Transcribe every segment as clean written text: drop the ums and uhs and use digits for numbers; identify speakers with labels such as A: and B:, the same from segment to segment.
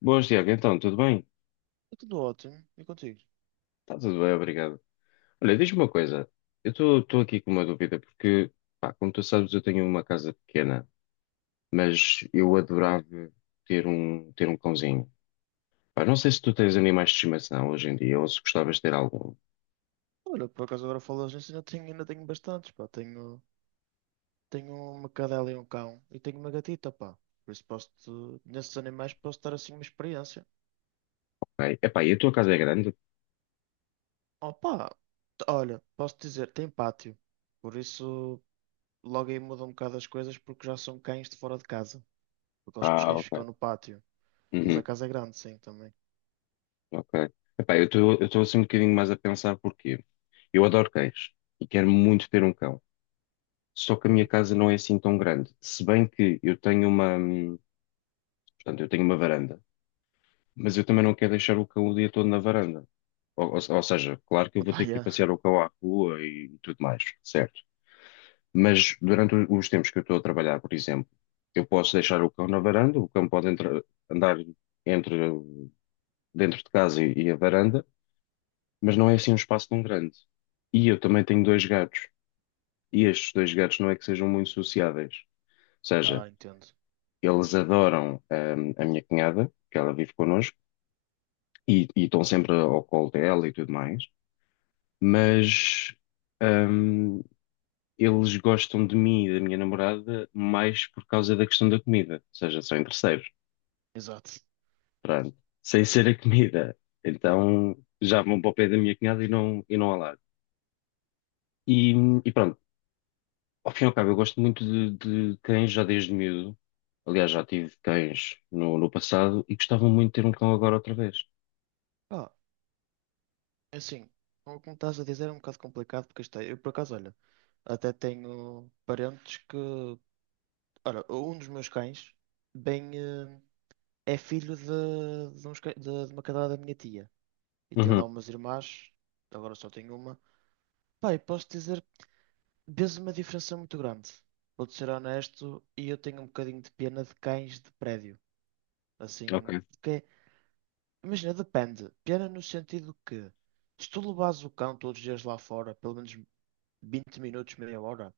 A: Boas, Tiago. Então, tudo bem?
B: Está tudo ótimo. E contigo?
A: Está tudo bem, obrigado. Olha, diz-me uma coisa. Eu estou aqui com uma dúvida, porque, pá, como tu sabes, eu tenho uma casa pequena, mas eu adorava ter um cãozinho. Pá, não sei se tu tens animais de estimação hoje em dia, ou se gostavas de ter algum.
B: Olha, por acaso agora falas nisso, ainda tenho bastantes, pá. Tenho uma cadela e um cão. E tenho uma gatita, pá. Por isso posso-te, nesses animais posso dar assim uma experiência.
A: Ok. Epá, e a tua casa é grande?
B: Oh, pá. Olha, posso dizer, tem pátio. Por isso logo aí muda um bocado as coisas porque já são cães de fora de casa. Porque acho que os
A: Ah,
B: cães ficam
A: ok.
B: no pátio. Mas a
A: Uhum,
B: casa é grande, sim, também.
A: ok. Epá, eu estou assim um bocadinho mais a pensar porque eu adoro cães e quero muito ter um cão. Só que a minha
B: Ok.
A: casa não é assim tão grande. Se bem que eu tenho uma. Portanto, eu tenho uma varanda, mas eu também não quero deixar o cão o dia todo na varanda. Ou seja, claro que eu vou
B: Pá,
A: ter que ir
B: yeah.
A: passear o cão à rua e tudo mais, certo? Mas durante os tempos que eu estou a trabalhar, por exemplo, eu posso deixar o cão na varanda, o cão pode andar entre, dentro de casa e a varanda, mas não é assim um espaço tão grande. E eu também tenho dois gatos, e estes dois gatos não é que sejam muito sociáveis. Ou seja,
B: Ah, entendo.
A: eles adoram, a minha cunhada, que ela vive connosco e estão sempre ao colo dela e tudo mais, mas hum, eles gostam de mim e da minha namorada mais por causa da questão da comida, ou seja, são interesseiros,
B: Exato.
A: pronto, sem ser a comida. Então já vão para o pé da minha cunhada e não ao lado. E, e pronto, ao fim e ao cabo, eu gosto muito de cães já desde miúdo. Aliás, já tive cães no passado e gostava muito de ter um cão agora outra vez.
B: Ah, É assim, como estás a dizer, é um bocado complicado porque isto é, eu por acaso, olha, até tenho parentes que. Ora, um dos meus cães bem, é filho de uns de uma cadela da minha tia. E tem lá
A: Uhum,
B: umas irmãs, agora só tenho uma. Pá, e posso dizer, vês uma diferença muito grande. Vou-te ser honesto, e eu tenho um bocadinho de pena de cães de prédio. Assim,
A: ok.
B: porque, imagina, depende. Pena no sentido que, se tu levas o cão todos os dias lá fora, pelo menos 20 minutos, meia hora.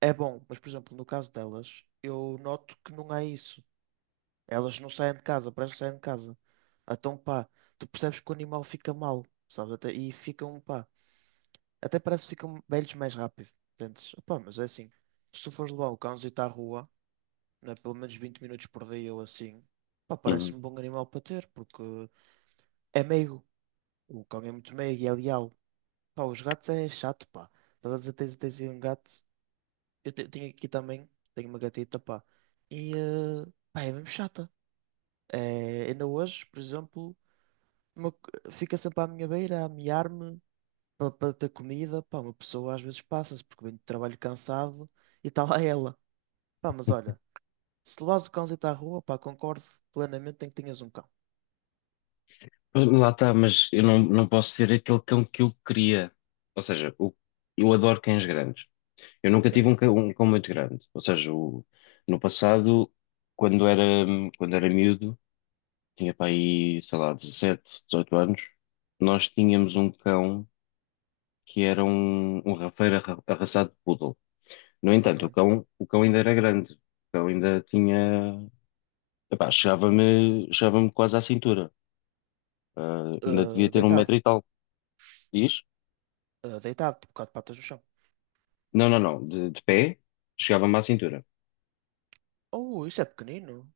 B: É bom, mas por exemplo, no caso delas, eu noto que não é isso. Elas não saem de casa, parece que saem de casa. Então, pá, tu percebes que o animal fica mal, sabes? Até, e ficam, pá, até parece que ficam velhos mais rápido. Entendes? Pá, mas é assim, se tu fores levar o cãozinho à rua, né, pelo menos 20 minutos por dia ou assim, pá,
A: Uhum.
B: parece-me um bom animal para ter, porque é meigo. O cão é muito meigo e é leal. Pá, os gatos é chato, pá. Estás a dizer, tens aí um gato, tenho aqui também, tenho uma gatita, pá. E, pá, é mesmo chata. É, ainda hoje, por exemplo, fica sempre à minha beira a miar-me para ter comida. Pá, uma pessoa às vezes passa-se porque vem de trabalho cansado e está lá ela. Pá, mas olha, se levas o cãozito à rua, pá, concordo plenamente em que tenhas um cão.
A: Lá está, mas eu não posso ter aquele cão que eu queria. Ou seja, eu adoro cães grandes. Eu nunca tive
B: Ok.
A: um cão muito grande. Ou seja, no passado, quando era, quando era miúdo, tinha para aí, sei lá, 17, 18 anos, nós tínhamos um cão que era um rafeiro arraçado de poodle. No entanto, o
B: Ok.
A: cão, o cão ainda era grande. O cão ainda tinha. Epá, chegava-me quase à cintura. Ah, ainda devia
B: Eh,
A: ter um
B: deitado.
A: metro e tal. Diz?
B: Eh, deitado, tipo, quatro patas no chão.
A: Não, não, não. De pé, chegava-me à cintura.
B: Oh, isso é pequenino.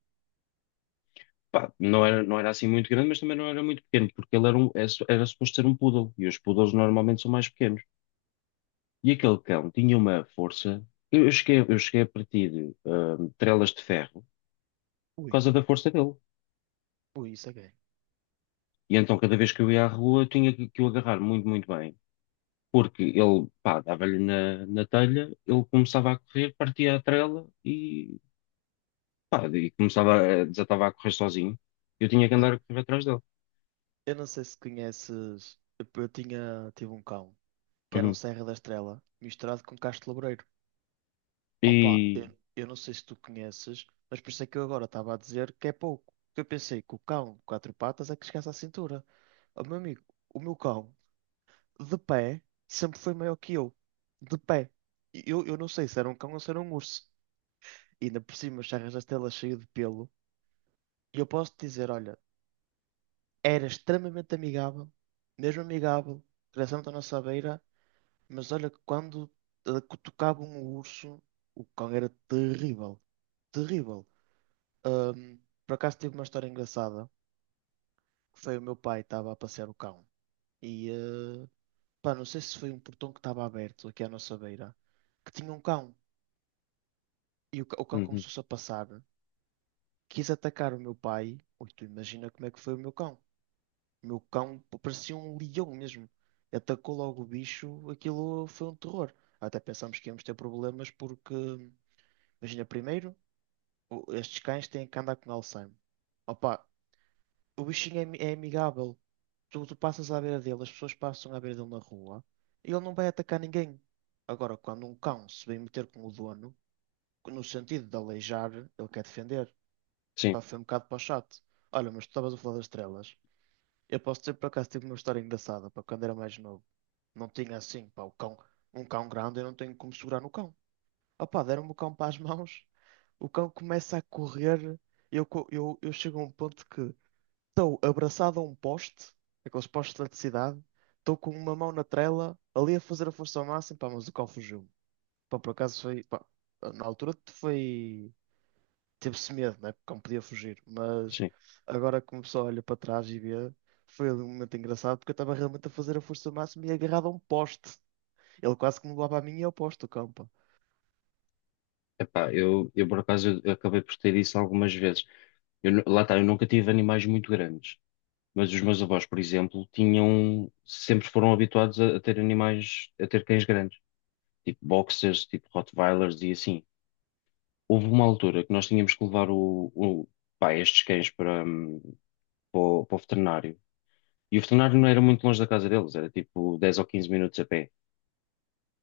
A: Pá, não era assim muito grande, mas também não era muito pequeno, porque ele era suposto ser um poodle, e os poodles normalmente são mais pequenos. E aquele cão tinha uma força. Eu cheguei a partir trelas de ferro por
B: Ui,
A: causa da força dele.
B: ui, isso é gay.
A: E então, cada vez que eu ia à rua, eu tinha que o agarrar muito, muito bem. Porque ele, pá, dava-lhe na telha, ele começava a correr, partia a trela e, pá, e desatava a correr sozinho. Eu tinha que
B: Ah.
A: andar a correr atrás dele.
B: Eu não sei se conheces. Eu tinha, tive um cão. Que era um
A: Uhum.
B: Serra da Estrela misturado com casto laboreiro. Opa,
A: E,
B: eu não sei se tu conheces, mas por isso é que eu agora estava a dizer que é pouco. Eu pensei que o cão de quatro patas é que chegasse à cintura. Oh, meu amigo, o meu cão, de pé, sempre foi maior que eu. De pé. E eu não sei se era um cão ou se era um urso. E ainda por cima, os Serras da Estrela cheio de pelo. E eu posso te dizer, olha, era extremamente amigável, mesmo amigável, crescendo à nossa beira. Mas olha que quando cutucavam o urso, o cão era terrível, terrível. Ahm, por acaso tive uma história engraçada, que foi o meu pai estava a passear o cão. E pá, não sei se foi um portão que estava aberto aqui à nossa beira, que tinha um cão. E o cão
A: uhum,
B: começou-se a passar, quis atacar o meu pai. Ui, tu imagina como é que foi o meu cão. O meu cão parecia um leão mesmo. Atacou logo o bicho, aquilo foi um terror. Até pensámos que íamos ter problemas porque, imagina, primeiro. Estes cães têm que andar com Alzheimer. Opa, o bichinho é amigável. Tu passas à beira dele, as pessoas passam à beira dele na rua e ele não vai atacar ninguém. Agora, quando um cão se vem meter com o dono, no sentido de aleijar, ele quer defender.
A: sim,
B: Pá, foi um bocado para o chato. Olha, mas tu estavas a falar das estrelas. Eu posso dizer por acaso tive uma história engraçada para quando era mais novo. Não tinha assim, pá, o cão, um cão grande, eu não tenho como segurar no cão. Opa, deram-me o cão para as mãos, o cão começa a correr, eu chego a um ponto que estou abraçado a um poste, aqueles postes de eletricidade, estou com uma mão na trela, ali a fazer a força ao máximo, pá, mas o cão fugiu. Pá, na altura foi, teve-se medo, né, porque o cão podia fugir, mas
A: sim.
B: agora que uma pessoa olha para trás e vê, foi ali um momento engraçado, porque eu estava realmente a fazer a força ao máximo e agarrado a um poste. Ele quase que me levava a mim e ao poste, o cão, pá.
A: Epá, eu por acaso eu acabei por ter isso algumas vezes. Lá está, eu nunca tive animais muito grandes, mas os meus avós, por exemplo, tinham, sempre foram habituados a ter animais, a ter cães grandes, tipo boxers, tipo Rottweilers e assim. Houve uma altura que nós tínhamos que levar pá, estes cães para o veterinário. E o veterinário não era muito longe da casa deles, era tipo 10 ou 15 minutos a pé.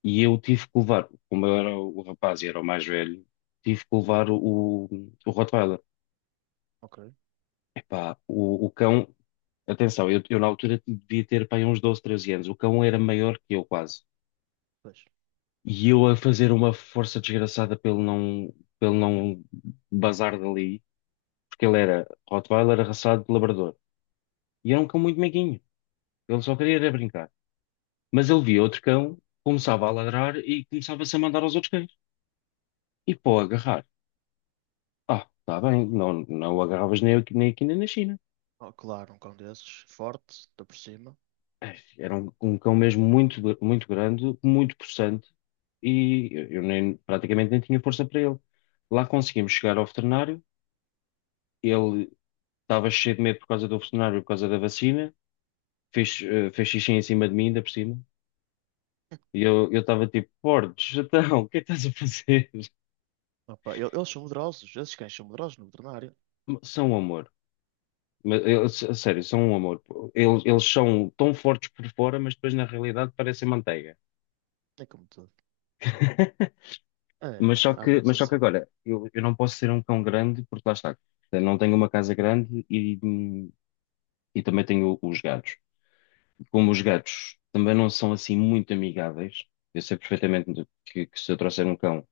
A: E eu tive que levar, como eu era o rapaz e era o mais velho, tive que levar o Rottweiler.
B: Ok,
A: Epá, o cão, atenção, eu na altura devia ter pá, aí uns 12 13 anos. O cão era maior que eu quase.
B: pois.
A: E eu a fazer uma força desgraçada pelo não bazar dali, porque ele era Rottweiler arraçado de labrador. E era um cão muito meiguinho. Ele só queria era brincar. Mas ele via outro cão, começava a ladrar e começava-se a mandar aos outros cães. E pô, agarrar. Ah, está bem, não, não o agarravas nem aqui, nem aqui nem na China.
B: Oh, claro, um cão desses, forte, está por cima.
A: Ai, era um cão mesmo muito, muito grande, muito possante e eu nem, praticamente nem tinha força para ele. Lá conseguimos chegar ao veterinário, ele estava cheio de medo por causa do veterinário, por causa da vacina, fez xixi em cima de mim, ainda por cima, e eu estava tipo, Bordes, então, o que é que estás a fazer?
B: Opa, eles são medrosos, esses cães são medrosos no veterinário.
A: São um amor. Mas, eles, a sério, são um amor. Eles são tão fortes por fora, mas depois na realidade parecem manteiga.
B: É como tudo. É,
A: Mas só
B: há
A: que,
B: muitos
A: mas só que
B: assim, pá.
A: agora, eu não posso ser um cão grande porque lá está. Eu não tenho uma casa grande e também tenho os gatos. Como os gatos também não são assim muito amigáveis, eu sei perfeitamente que se eu trouxer um cão,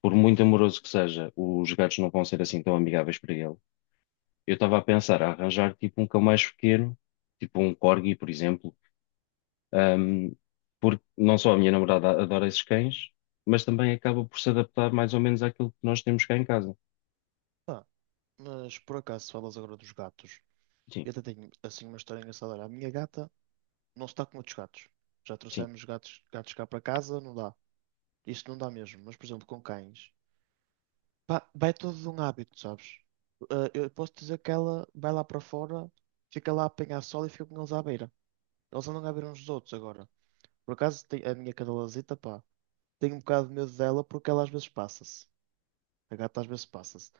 A: por muito amoroso que seja, os gatos não vão ser assim tão amigáveis para ele. Eu estava a pensar a arranjar tipo um cão mais pequeno, tipo um corgi, por exemplo, ahm, porque não só a minha namorada adora esses cães, mas também acaba por se adaptar mais ou menos àquilo que nós temos cá em casa.
B: Pá, mas por acaso falas agora dos gatos. Eu até tenho assim uma história engraçada. Olha, a minha gata não está com outros gatos. Já
A: Sim.
B: trouxemos gatos, gatos cá para casa, não dá. Isto não dá mesmo. Mas, por exemplo, com cães. Pá, vai todo de um hábito, sabes? Ah, eu posso dizer que ela vai lá para fora, fica lá a apanhar sol e fica com eles à beira. Eles andam à beira uns dos outros agora. Por acaso, a minha cadelazita, pá, tenho um bocado de medo dela porque ela às vezes passa-se. A gata às vezes passa-se.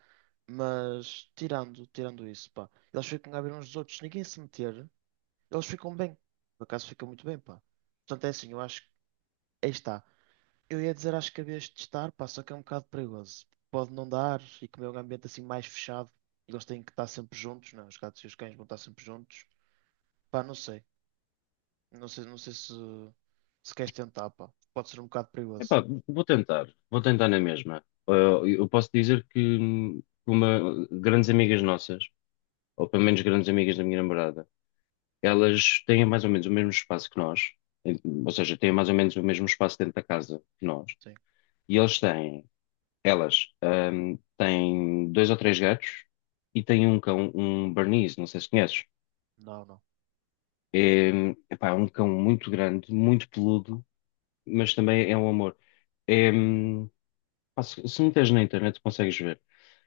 B: Mas tirando isso, pá, eles ficam a ver uns dos outros, ninguém se meter, eles ficam bem. Por acaso ficam muito bem, pá. Portanto, é assim, eu acho que aí está. Eu ia dizer, acho que havias de estar pá, só que é um bocado perigoso. Pode não dar e como é um ambiente assim mais fechado, eles têm que estar sempre juntos, não é? Os gatos e os cães vão estar sempre juntos. Pá, não sei. Não sei se, se queres tentar, pá. Pode ser um bocado perigoso.
A: Epá, vou tentar na mesma. Eu posso dizer que grandes amigas nossas, ou pelo menos grandes amigas da minha namorada, elas têm mais ou menos o mesmo espaço que nós, em- ou seja, têm mais ou menos o mesmo espaço dentro da casa que nós.
B: Sim.
A: E eles têm, elas têm dois ou três gatos e têm um cão, um Bernese, não sei se conheces.
B: Não, não.
A: Epá, é um cão muito grande, muito peludo, mas também é um amor. É, hum, Pá, se meteres na internet, consegues ver.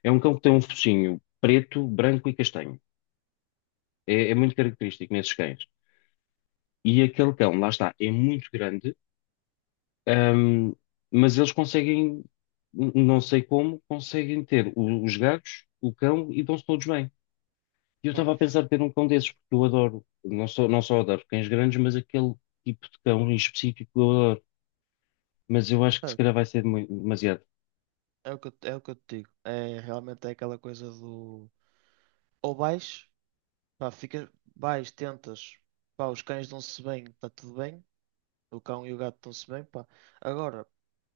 A: É um cão que tem um focinho preto, branco e castanho. É muito característico nesses cães. E aquele cão, lá está, é muito grande, ahm, mas eles conseguem, não sei como, conseguem ter os gatos, o cão e dão-se todos bem. E eu
B: Bom,
A: estava a pensar em ter um cão desses, porque eu adoro, não só adoro cães grandes, mas aquele tipo de cão em específico eu adoro. Mas eu acho que se
B: é,
A: calhar vai ser demasiado.
B: é o que eu te digo. É realmente é aquela coisa do. Ou vais, pá, fica, vais, tentas, pá, os cães dão-se bem, está tudo bem, o cão e o gato dão-se bem, pá. Agora,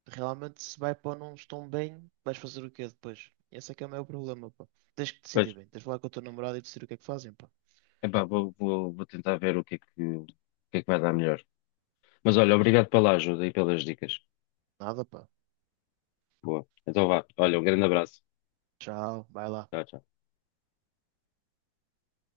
B: realmente se vai para não estão bem, vais fazer o quê depois? Esse é que é o meu problema, pá. Tens que
A: Pois,
B: decidir bem, tens de falar com o teu namorado e decidir o que é que fazem, pá.
A: epá, vou tentar ver o que é que, o que é que vai dar melhor. Mas olha, obrigado pela ajuda e pelas dicas.
B: Nada, pá.
A: Boa. Então vá. Olha, um grande abraço.
B: Tchau, vai lá.
A: Tchau, tchau.